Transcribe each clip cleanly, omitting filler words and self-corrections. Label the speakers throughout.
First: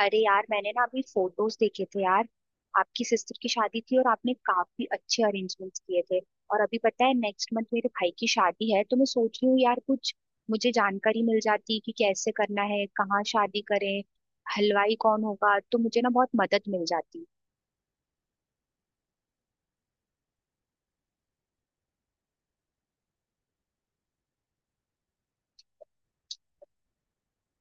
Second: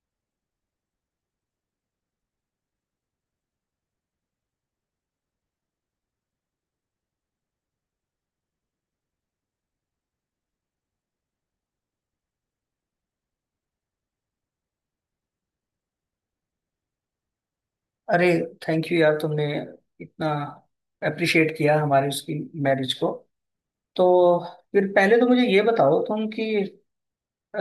Speaker 1: अरे यार मैंने ना अभी फोटोज देखे थे यार। आपकी सिस्टर की शादी थी और आपने काफी अच्छे अरेंजमेंट्स किए थे। और अभी पता है नेक्स्ट मंथ मेरे भाई की शादी है, तो मैं सोच रही हूँ यार कुछ मुझे जानकारी मिल जाती कि कैसे करना है, कहाँ शादी करें, हलवाई कौन होगा, तो मुझे ना बहुत मदद मिल जाती।
Speaker 2: अरे, थैंक यू यार, तुमने इतना अप्रिशिएट किया हमारी उसकी मैरिज को। तो फिर पहले तो मुझे ये बताओ तुम कि अ,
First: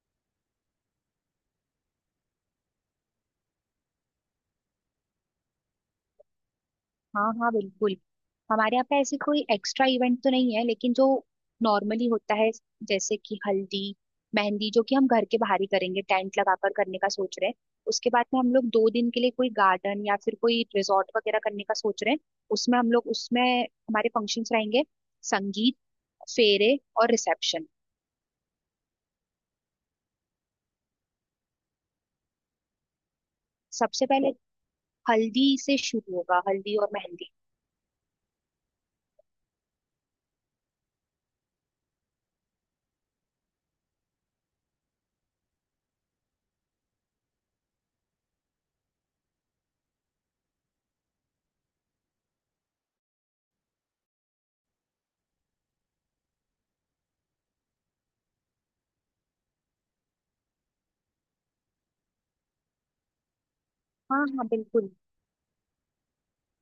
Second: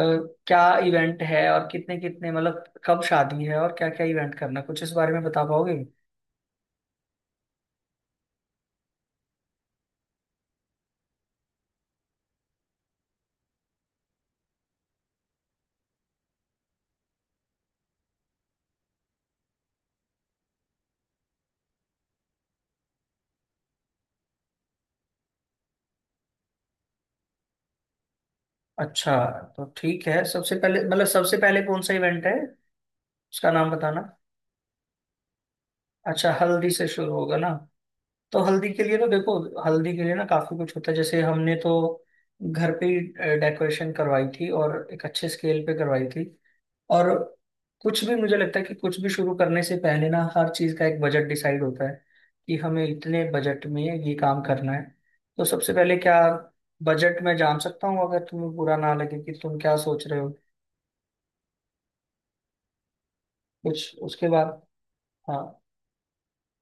Speaker 2: क्या इवेंट है और कितने कितने मतलब कब शादी है और क्या क्या इवेंट करना है? कुछ इस बारे में बता पाओगे।
Speaker 1: हाँ हाँ बिल्कुल। हमारे यहाँ पे ऐसी कोई एक्स्ट्रा इवेंट तो नहीं है, लेकिन जो नॉर्मली होता है जैसे कि हल्दी मेहंदी, जो कि हम घर के बाहर ही करेंगे, टेंट लगाकर करने का सोच रहे हैं। उसके बाद में हम लोग दो दिन के लिए कोई गार्डन या फिर कोई रिजॉर्ट वगैरह करने का सोच रहे हैं। उसमें हम लोग, उसमें हमारे फंक्शंस रहेंगे, संगीत, फेरे और रिसेप्शन।
Speaker 2: अच्छा, तो ठीक है, सबसे पहले मतलब सबसे पहले कौन सा इवेंट है उसका नाम बताना।
Speaker 1: सबसे पहले हल्दी से शुरू
Speaker 2: अच्छा,
Speaker 1: होगा,
Speaker 2: हल्दी
Speaker 1: हल्दी
Speaker 2: से
Speaker 1: और
Speaker 2: शुरू
Speaker 1: मेहंदी।
Speaker 2: होगा ना। तो हल्दी के लिए तो देखो, हल्दी के लिए ना काफी कुछ होता है। जैसे हमने तो घर पे ही डेकोरेशन करवाई थी और एक अच्छे स्केल पे करवाई थी। और कुछ भी, मुझे लगता है कि कुछ भी शुरू करने से पहले ना हर चीज का एक बजट डिसाइड होता है कि हमें इतने बजट में ये काम करना है। तो सबसे पहले क्या बजट मैं जान सकता हूँ, अगर तुम्हें बुरा ना लगे, कि तुम क्या सोच रहे हो कुछ
Speaker 1: हाँ
Speaker 2: उसके
Speaker 1: हाँ
Speaker 2: बाद।
Speaker 1: बिल्कुल।
Speaker 2: हाँ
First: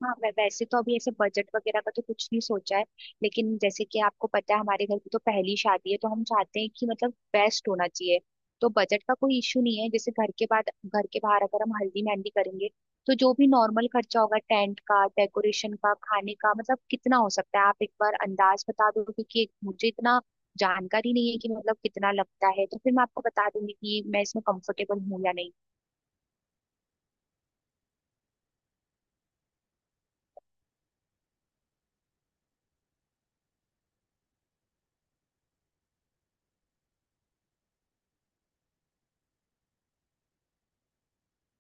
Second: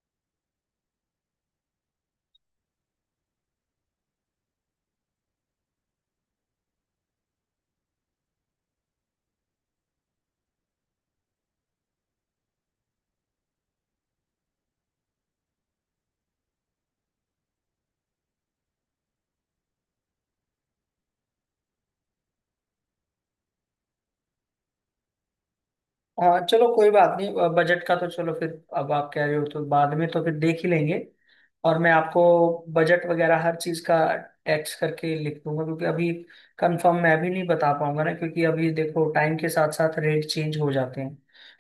Speaker 1: हाँ वैसे तो अभी ऐसे बजट वगैरह का तो कुछ नहीं सोचा है, लेकिन जैसे कि आपको पता है हमारे घर की तो पहली शादी है, तो हम चाहते हैं कि मतलब बेस्ट होना चाहिए। तो बजट का कोई इशू नहीं है। जैसे घर के बाद, घर के बाहर अगर हम हल्दी मेहंदी करेंगे तो जो भी नॉर्मल खर्चा होगा, टेंट का, डेकोरेशन का, खाने का, मतलब कितना हो सकता है आप एक बार अंदाज बता दो, क्योंकि मुझे इतना जानकारी नहीं है कि मतलब कितना लगता है। तो फिर मैं आपको बता दूंगी कि मैं इसमें कंफर्टेबल हूँ या नहीं।
Speaker 2: हाँ, चलो कोई बात नहीं, बजट का तो चलो फिर, अब आप कह रहे हो तो बाद में तो फिर देख ही लेंगे। और मैं आपको बजट वगैरह हर चीज़ का टैक्स करके लिख दूंगा क्योंकि अभी कंफर्म मैं भी नहीं बता पाऊंगा ना, क्योंकि अभी देखो टाइम के साथ साथ रेट चेंज हो जाते हैं।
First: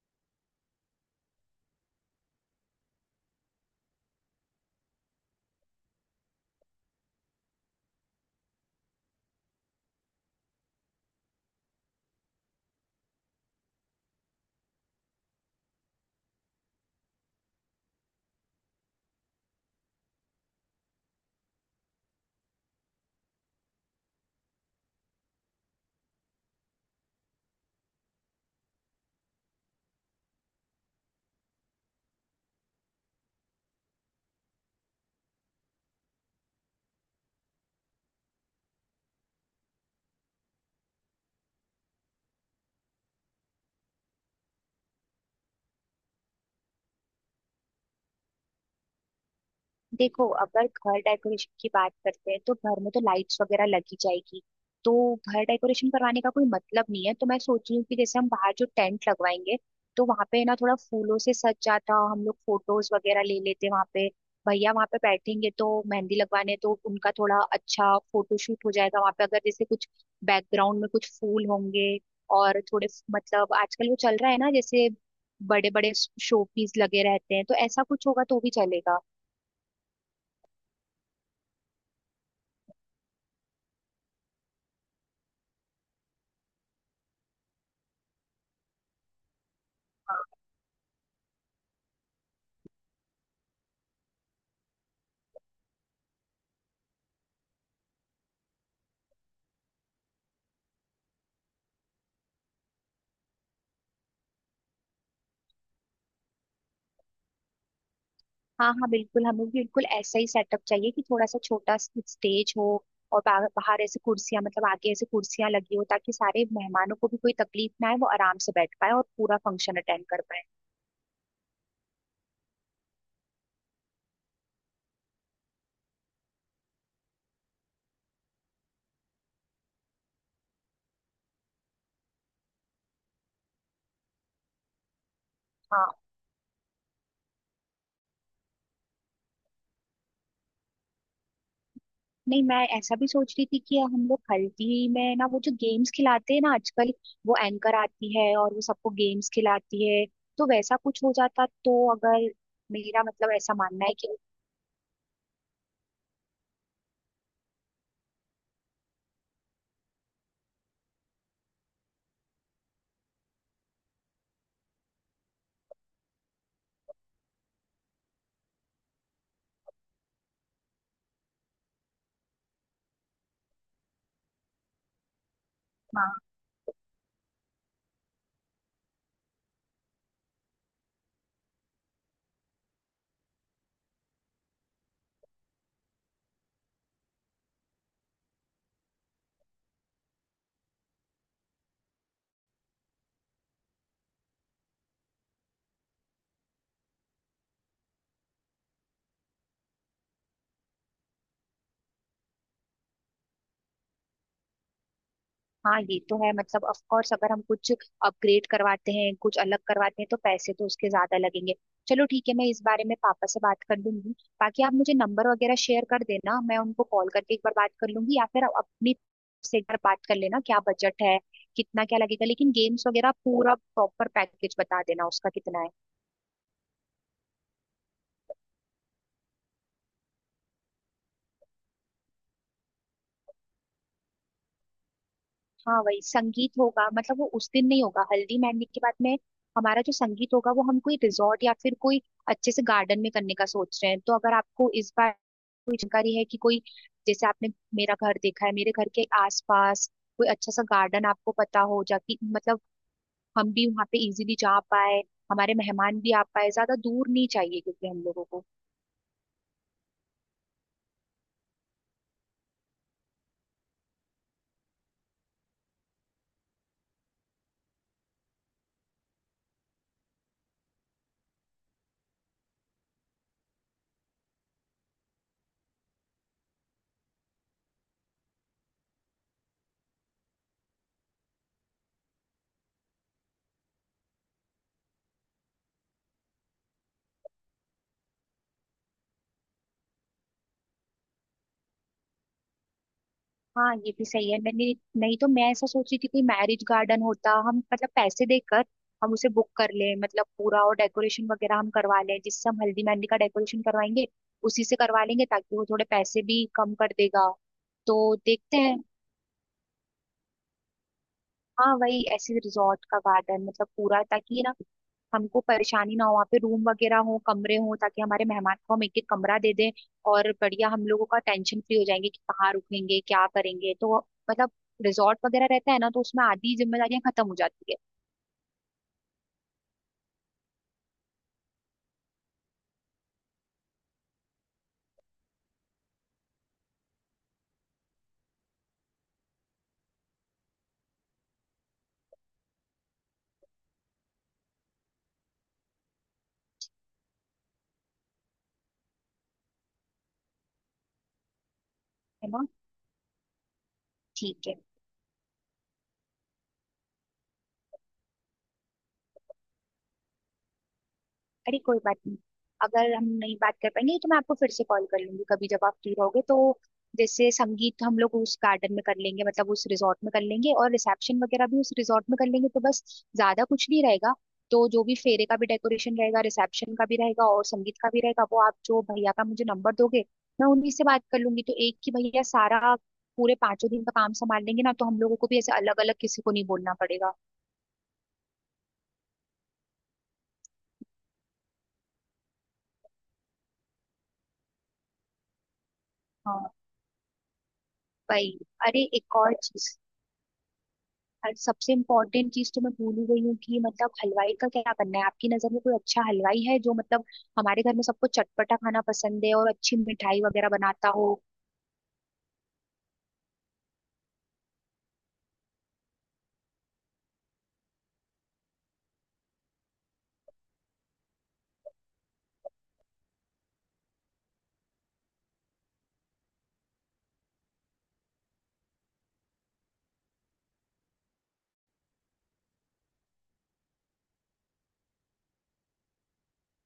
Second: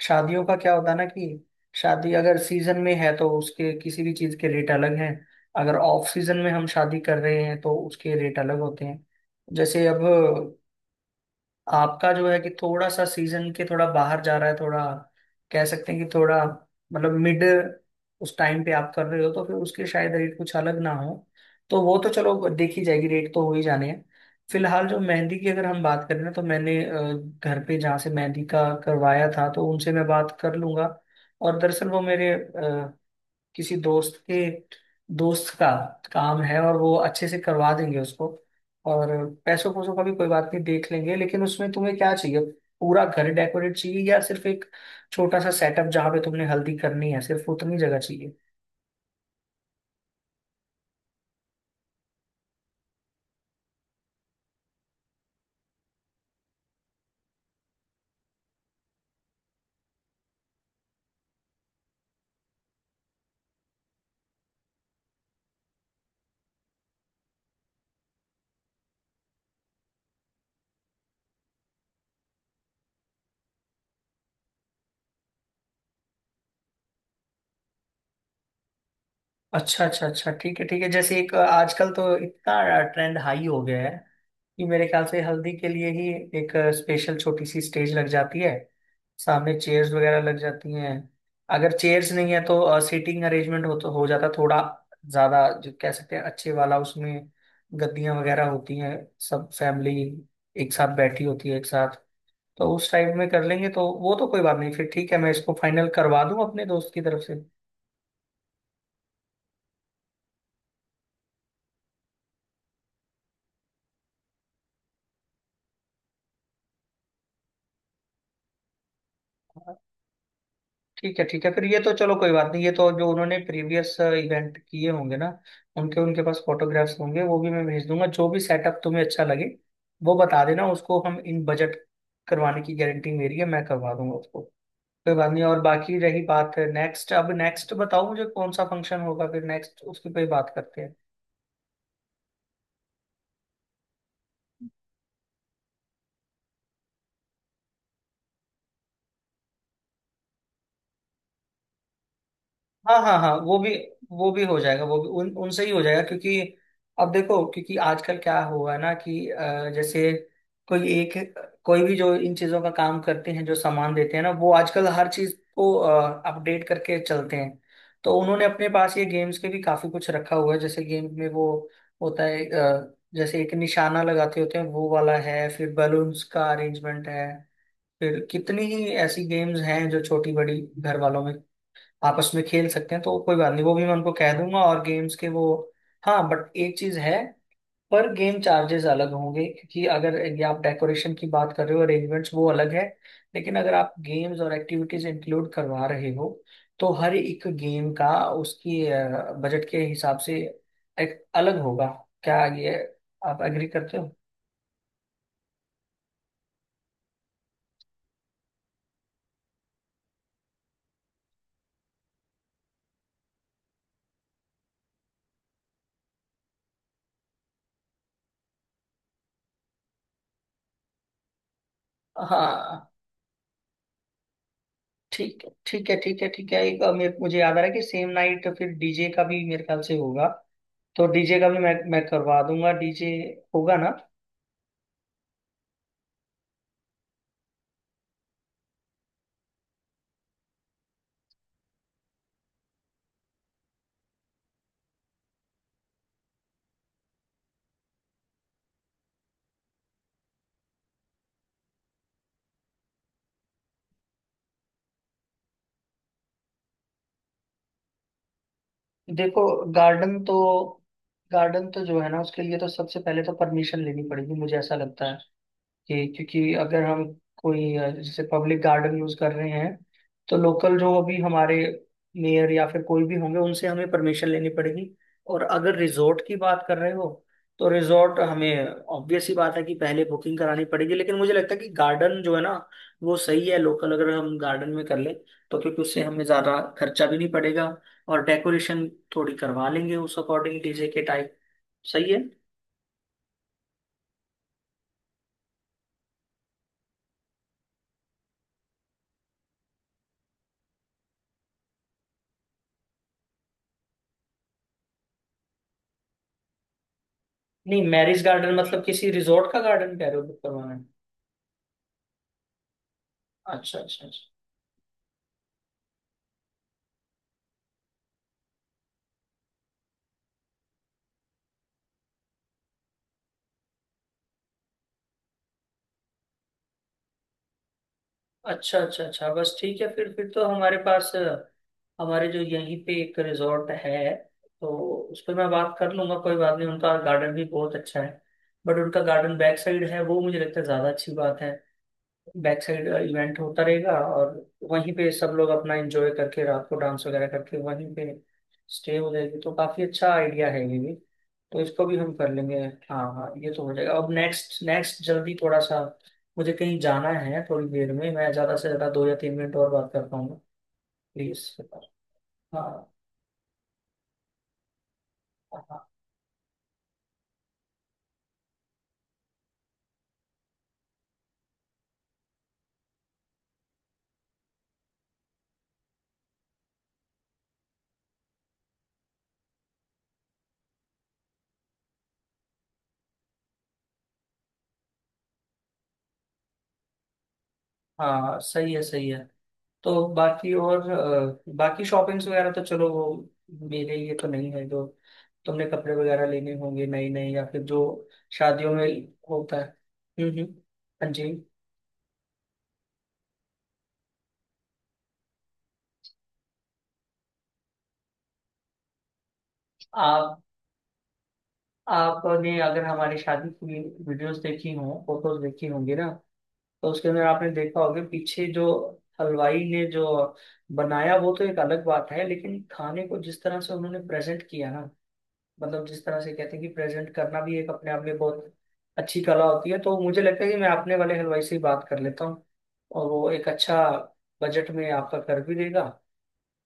Speaker 2: शादियों का क्या होता है ना कि शादी अगर सीजन में है तो उसके किसी भी चीज़ के रेट अलग हैं। अगर ऑफ सीजन में हम शादी कर रहे हैं तो उसके रेट अलग होते हैं। जैसे अब आपका जो है कि थोड़ा सा सीजन के थोड़ा बाहर जा रहा है, थोड़ा कह सकते हैं कि थोड़ा मतलब मिड, उस टाइम पे आप कर रहे हो तो फिर उसके शायद रेट कुछ अलग ना हो। तो वो तो चलो देखी जाएगी, रेट तो हो ही जाने हैं। फिलहाल जो मेहंदी की अगर हम बात करें ना, तो मैंने घर पे जहाँ से मेहंदी का करवाया था तो उनसे मैं बात कर लूंगा। और दरअसल वो मेरे किसी दोस्त के दोस्त का काम है और वो अच्छे से करवा देंगे उसको। और पैसों पैसों का भी कोई बात नहीं, देख लेंगे, लेकिन उसमें तुम्हें क्या चाहिए? पूरा घर डेकोरेट चाहिए या सिर्फ एक छोटा सा सेटअप जहाँ पे तुमने हल्दी करनी है, सिर्फ उतनी जगह चाहिए?
Speaker 1: देखो अगर घर डेकोरेशन की बात करते हैं तो घर में तो लाइट्स वगैरह लगी जाएगी, तो घर डेकोरेशन करवाने का कोई मतलब नहीं है। तो मैं सोच रही हूँ कि जैसे हम बाहर जो टेंट लगवाएंगे, तो वहां पे ना थोड़ा फूलों से सज जाता, हम लोग फोटोज वगैरह ले लेते वहां पे। भैया वहां पे बैठेंगे तो मेहंदी लगवाने, तो उनका थोड़ा अच्छा फोटोशूट हो जाएगा वहां पे, अगर जैसे कुछ बैकग्राउंड में कुछ फूल होंगे और थोड़े, मतलब आजकल वो चल रहा है ना जैसे बड़े बड़े शोपीस लगे रहते हैं, तो ऐसा कुछ होगा तो भी चलेगा।
Speaker 2: अच्छा अच्छा अच्छा, ठीक है ठीक है, जैसे एक आजकल तो इतना ट्रेंड हाई हो गया है कि मेरे ख्याल से हल्दी के लिए ही एक स्पेशल छोटी सी स्टेज लग जाती है। सामने चेयर्स वगैरह लग जाती हैं। अगर चेयर्स नहीं है तो सीटिंग अरेंजमेंट हो तो हो जाता, थोड़ा ज़्यादा जो कह सकते हैं अच्छे वाला, उसमें गद्दियाँ वगैरह होती हैं। सब फैमिली एक साथ बैठी होती है, एक साथ। तो उस टाइप में कर लेंगे तो वो तो कोई बात नहीं, फिर ठीक है, मैं इसको फाइनल करवा दूं अपने दोस्त की तरफ से।
Speaker 1: हाँ हाँ बिल्कुल, हमें भी बिल्कुल ऐसा ही सेटअप चाहिए कि थोड़ा सा छोटा स्टेज हो और बाहर ऐसे कुर्सियां, मतलब आगे ऐसे कुर्सियां लगी हो ताकि सारे मेहमानों को भी कोई तकलीफ ना आए, वो आराम से बैठ पाए और पूरा फंक्शन अटेंड कर पाए।
Speaker 2: ठीक है ठीक है, फिर ये तो चलो कोई बात नहीं, ये तो जो उन्होंने प्रीवियस इवेंट किए होंगे ना उनके उनके पास फोटोग्राफ्स होंगे, वो भी मैं भेज दूंगा। जो भी सेटअप तुम्हें अच्छा लगे वो बता देना, उसको हम इन बजट करवाने की गारंटी मेरी है, मैं करवा दूंगा उसको, कोई बात नहीं। और
Speaker 1: हाँ,
Speaker 2: बाकी रही बात नेक्स्ट, अब नेक्स्ट बताओ मुझे कौन सा फंक्शन होगा, फिर नेक्स्ट उसकी पे ही बात करते हैं।
Speaker 1: नहीं मैं ऐसा भी सोच रही थी कि हम लोग हल्दी में ना वो जो गेम्स खिलाते हैं ना आजकल, वो एंकर आती है और वो सबको गेम्स खिलाती है, तो वैसा कुछ हो जाता तो, अगर
Speaker 2: हाँ
Speaker 1: मेरा
Speaker 2: हाँ
Speaker 1: मतलब
Speaker 2: हाँ,
Speaker 1: ऐसा
Speaker 2: वो भी
Speaker 1: मानना है कि।
Speaker 2: वो भी हो जाएगा, वो भी उन उनसे ही हो जाएगा, क्योंकि अब देखो, क्योंकि आजकल क्या हुआ है ना कि जैसे कोई एक कोई भी जो इन चीजों का काम करते हैं, जो सामान देते हैं ना, वो आजकल हर चीज को अपडेट करके चलते हैं। तो उन्होंने अपने पास ये गेम्स के भी काफी कुछ रखा हुआ है। जैसे गेम में वो होता है जैसे एक निशाना लगाते होते हैं वो वाला है, फिर
Speaker 1: हाँ
Speaker 2: बलून्स का अरेंजमेंट है, फिर कितनी ही ऐसी गेम्स हैं जो छोटी बड़ी घर वालों में आपस में खेल सकते हैं। तो कोई बात नहीं, वो भी मैं उनको कह दूंगा, और गेम्स के वो, हाँ बट एक चीज है, पर गेम चार्जेस अलग होंगे। क्योंकि अगर ये आप डेकोरेशन की बात कर रहे हो, अरेंजमेंट्स, वो अलग है। लेकिन अगर आप गेम्स और एक्टिविटीज इंक्लूड करवा रहे हो तो हर एक गेम का, उसकी बजट के हिसाब से, एक अलग होगा। क्या ये आप एग्री करते हो?
Speaker 1: हाँ ये तो है, मतलब ऑफ कोर्स अगर हम कुछ अपग्रेड करवाते हैं, कुछ अलग करवाते हैं तो पैसे तो उसके ज्यादा लगेंगे। चलो ठीक है, मैं इस बारे में पापा से बात कर लूंगी। बाकी आप मुझे नंबर वगैरह शेयर कर देना, मैं उनको कॉल करके एक बार बात कर लूंगी, या फिर आप अपनी से एक बार बात कर लेना क्या बजट है, कितना क्या लगेगा। लेकिन गेम्स
Speaker 2: हाँ,
Speaker 1: वगैरह पूरा प्रॉपर पैकेज बता देना उसका
Speaker 2: ठीक है
Speaker 1: कितना है।
Speaker 2: ठीक है ठीक है ठीक है, एक मुझे याद आ रहा है कि सेम नाइट फिर डीजे का भी मेरे ख्याल से होगा। तो डीजे का भी मैं करवा दूंगा, डीजे होगा ना।
Speaker 1: हाँ वही संगीत होगा, मतलब वो उस दिन नहीं होगा। हल्दी मेहंदी के बाद में हमारा जो संगीत होगा, वो हम कोई रिजॉर्ट या फिर कोई अच्छे से गार्डन में करने का सोच रहे हैं। तो अगर आपको इस बार कोई जानकारी है कि कोई, जैसे आपने मेरा घर देखा है, मेरे घर के आसपास कोई अच्छा सा गार्डन आपको पता हो, जाकि मतलब हम भी वहाँ पे इजीली जा पाए, हमारे मेहमान भी आ पाए, ज्यादा दूर नहीं चाहिए क्योंकि हम लोगों को।
Speaker 2: देखो, गार्डन तो गार्डन तो जो है ना उसके लिए तो सबसे पहले तो परमिशन लेनी पड़ेगी, मुझे ऐसा लगता है। कि क्योंकि अगर हम कोई जैसे पब्लिक गार्डन यूज कर रहे हैं, तो लोकल जो अभी हमारे मेयर या फिर कोई भी होंगे उनसे हमें परमिशन लेनी पड़ेगी। और अगर रिजॉर्ट की बात कर रहे हो तो रिजॉर्ट, हमें ऑब्वियस ही बात है कि पहले बुकिंग करानी पड़ेगी। लेकिन मुझे लगता है कि गार्डन जो है ना, वो सही है, लोकल अगर हम गार्डन में कर ले तो, क्योंकि उससे हमें ज्यादा खर्चा भी नहीं पड़ेगा, और डेकोरेशन थोड़ी करवा लेंगे उस अकॉर्डिंग डीजे के टाइप, सही है।
Speaker 1: हाँ ये भी सही है। मैंने, नहीं तो मैं ऐसा सोच रही थी कोई मैरिज गार्डन होता, हम मतलब पैसे देकर हम उसे बुक कर लें, मतलब पूरा, और डेकोरेशन वगैरह हम करवा लें। जिससे हम हल्दी मेहंदी का डेकोरेशन करवाएंगे उसी से करवा लेंगे, ताकि वो थोड़े पैसे भी कम कर देगा।
Speaker 2: नहीं,
Speaker 1: तो
Speaker 2: मैरिज गार्डन
Speaker 1: देखते हैं।
Speaker 2: मतलब किसी रिजॉर्ट का गार्डन कह रहे हो बुक करवाना है?
Speaker 1: हाँ वही, ऐसे रिजॉर्ट का गार्डन, मतलब
Speaker 2: अच्छा
Speaker 1: पूरा,
Speaker 2: अच्छा अच्छा,
Speaker 1: ताकि ना हमको परेशानी ना हो, वहाँ पे रूम वगैरह हो, कमरे हो, ताकि हमारे मेहमान को हम एक एक कमरा दे दें, और बढ़िया हम लोगों का टेंशन फ्री हो जाएंगे कि कहाँ रुकेंगे, क्या करेंगे। तो मतलब रिजॉर्ट वगैरह रहता है ना, तो उसमें आधी जिम्मेदारियां खत्म हो जाती है।
Speaker 2: अच्छा अच्छा अच्छा, बस ठीक है। फिर तो हमारे पास हमारे जो यहीं पे एक रिजॉर्ट है, तो उस पर मैं बात कर लूंगा, कोई बात नहीं। उनका गार्डन भी बहुत अच्छा है, बट उनका गार्डन बैक साइड है, वो मुझे लगता है ज़्यादा अच्छी बात है। बैक साइड इवेंट होता रहेगा और वहीं पे सब लोग अपना एंजॉय करके रात को डांस वगैरह करके वहीं पे स्टे हो जाएगी, तो काफी अच्छा आइडिया है ये भी, तो इसको भी हम
Speaker 1: है
Speaker 2: कर
Speaker 1: ना।
Speaker 2: लेंगे। हाँ हाँ, ये तो हो जाएगा, अब
Speaker 1: ठीक है।
Speaker 2: नेक्स्ट, नेक्स्ट जल्दी थोड़ा सा, मुझे कहीं जाना है थोड़ी देर में। मैं ज्यादा से ज्यादा 2 या 3 मिनट और बात कर पाऊंगा, प्लीज।
Speaker 1: अरे कोई बात नहीं,
Speaker 2: हाँ
Speaker 1: अगर हम नहीं बात कर पाएंगे तो मैं आपको फिर से कॉल कर लूंगी कभी, जब आप
Speaker 2: हाँ
Speaker 1: फ्री रहोगे तो। जैसे संगीत हम लोग उस गार्डन में कर लेंगे, मतलब उस रिजॉर्ट में कर लेंगे, और रिसेप्शन वगैरह भी उस रिजॉर्ट में कर लेंगे, तो बस ज्यादा कुछ नहीं रहेगा। तो जो भी फेरे का भी डेकोरेशन रहेगा, रिसेप्शन का भी रहेगा और संगीत का भी रहेगा, वो आप जो भैया का मुझे नंबर दोगे, मैं उन्हीं से बात कर लूंगी, तो एक ही भैया सारा पूरे पांचों दिन का काम संभाल लेंगे ना, तो हम लोगों को भी ऐसे अलग अलग किसी को नहीं बोलना पड़ेगा।
Speaker 2: हाँ, सही है सही है। तो बाकी और बाकी शॉपिंग्स वगैरह तो चलो वो मेरे लिए तो नहीं है, जो तुमने कपड़े वगैरह लेने
Speaker 1: हाँ
Speaker 2: होंगे नए नए, या फिर जो
Speaker 1: भाई।
Speaker 2: शादियों
Speaker 1: अरे
Speaker 2: में
Speaker 1: एक और
Speaker 2: होता है।
Speaker 1: चीज,
Speaker 2: हम्म, हाँ जी।
Speaker 1: और सबसे इम्पोर्टेंट चीज तो मैं भूल ही गई हूँ, कि मतलब हलवाई का क्या बनना है। आपकी नजर में कोई अच्छा हलवाई है जो मतलब, हमारे घर में सबको चटपटा खाना पसंद है और अच्छी मिठाई
Speaker 2: आप
Speaker 1: वगैरह बनाता हो।
Speaker 2: आपने अगर हमारी शादी की वीडियोस देखी हों, फोटोज देखी होंगी ना, तो उसके अंदर आपने देखा होगा पीछे जो हलवाई ने जो बनाया, वो तो एक अलग बात है, लेकिन खाने को जिस तरह से उन्होंने प्रेजेंट किया ना, मतलब जिस तरह से कहते हैं कि प्रेजेंट करना भी एक अपने आप में बहुत अच्छी कला होती है। तो मुझे लगता है कि मैं अपने वाले हलवाई से ही बात कर लेता हूँ, और वो एक अच्छा बजट में आपका कर भी देगा।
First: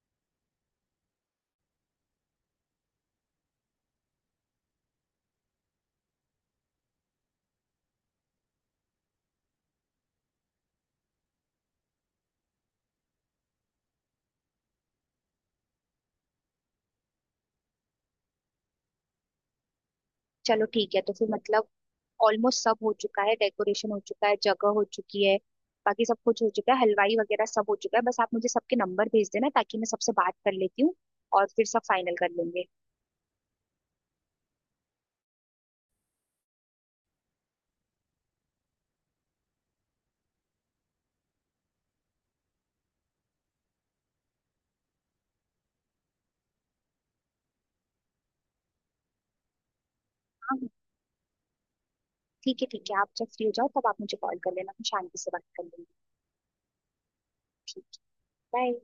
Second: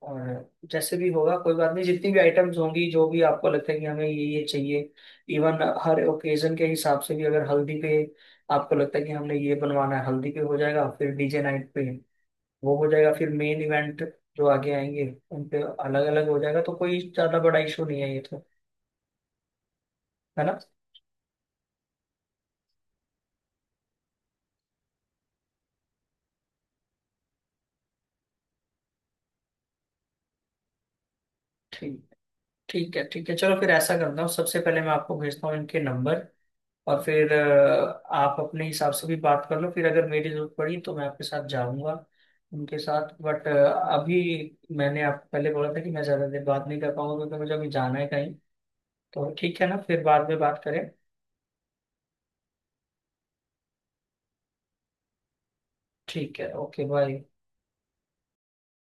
Speaker 2: और जैसे भी होगा कोई बात नहीं, जितनी भी आइटम्स होंगी, जो भी आपको लगता है कि हमें ये चाहिए, इवन हर ओकेजन के हिसाब से भी, अगर हल्दी पे आपको लगता है कि हमने ये बनवाना है, हल्दी पे हो जाएगा, फिर डीजे नाइट पे वो हो जाएगा, फिर मेन इवेंट जो आगे आएंगे उन पे अलग अलग हो जाएगा, तो कोई ज्यादा बड़ा इशू नहीं है ये तो, है ना।
Speaker 1: चलो ठीक है, तो फिर मतलब ऑलमोस्ट सब हो चुका है, डेकोरेशन हो चुका है, जगह हो चुकी है, बाकी सब कुछ हो चुका है, हलवाई वगैरह सब हो चुका है। बस आप मुझे सबके नंबर भेज देना ताकि मैं सबसे बात कर लेती हूँ, और फिर सब फाइनल
Speaker 2: ठीक,
Speaker 1: कर लेंगे।
Speaker 2: ठीक है ठीक है, चलो फिर ऐसा करता हूँ, सबसे पहले मैं आपको भेजता हूँ इनके नंबर, और फिर आप अपने हिसाब से भी बात कर लो, फिर अगर मेरी जरूरत पड़ी तो मैं आपके साथ जाऊंगा उनके साथ। बट अभी मैंने आपको पहले बोला था कि मैं ज़्यादा देर बात नहीं कर पाऊंगा क्योंकि मुझे अभी जाना है कहीं, तो ठीक है ना, फिर बाद में
Speaker 1: हाँ
Speaker 2: बात करें।
Speaker 1: ठीक है ठीक है, आप जब फ्री हो जाओ तब आप मुझे कॉल कर लेना, हम शांति से बात कर लेंगे।
Speaker 2: ठीक है, ओके बाय।
Speaker 1: ठीक है। बाय।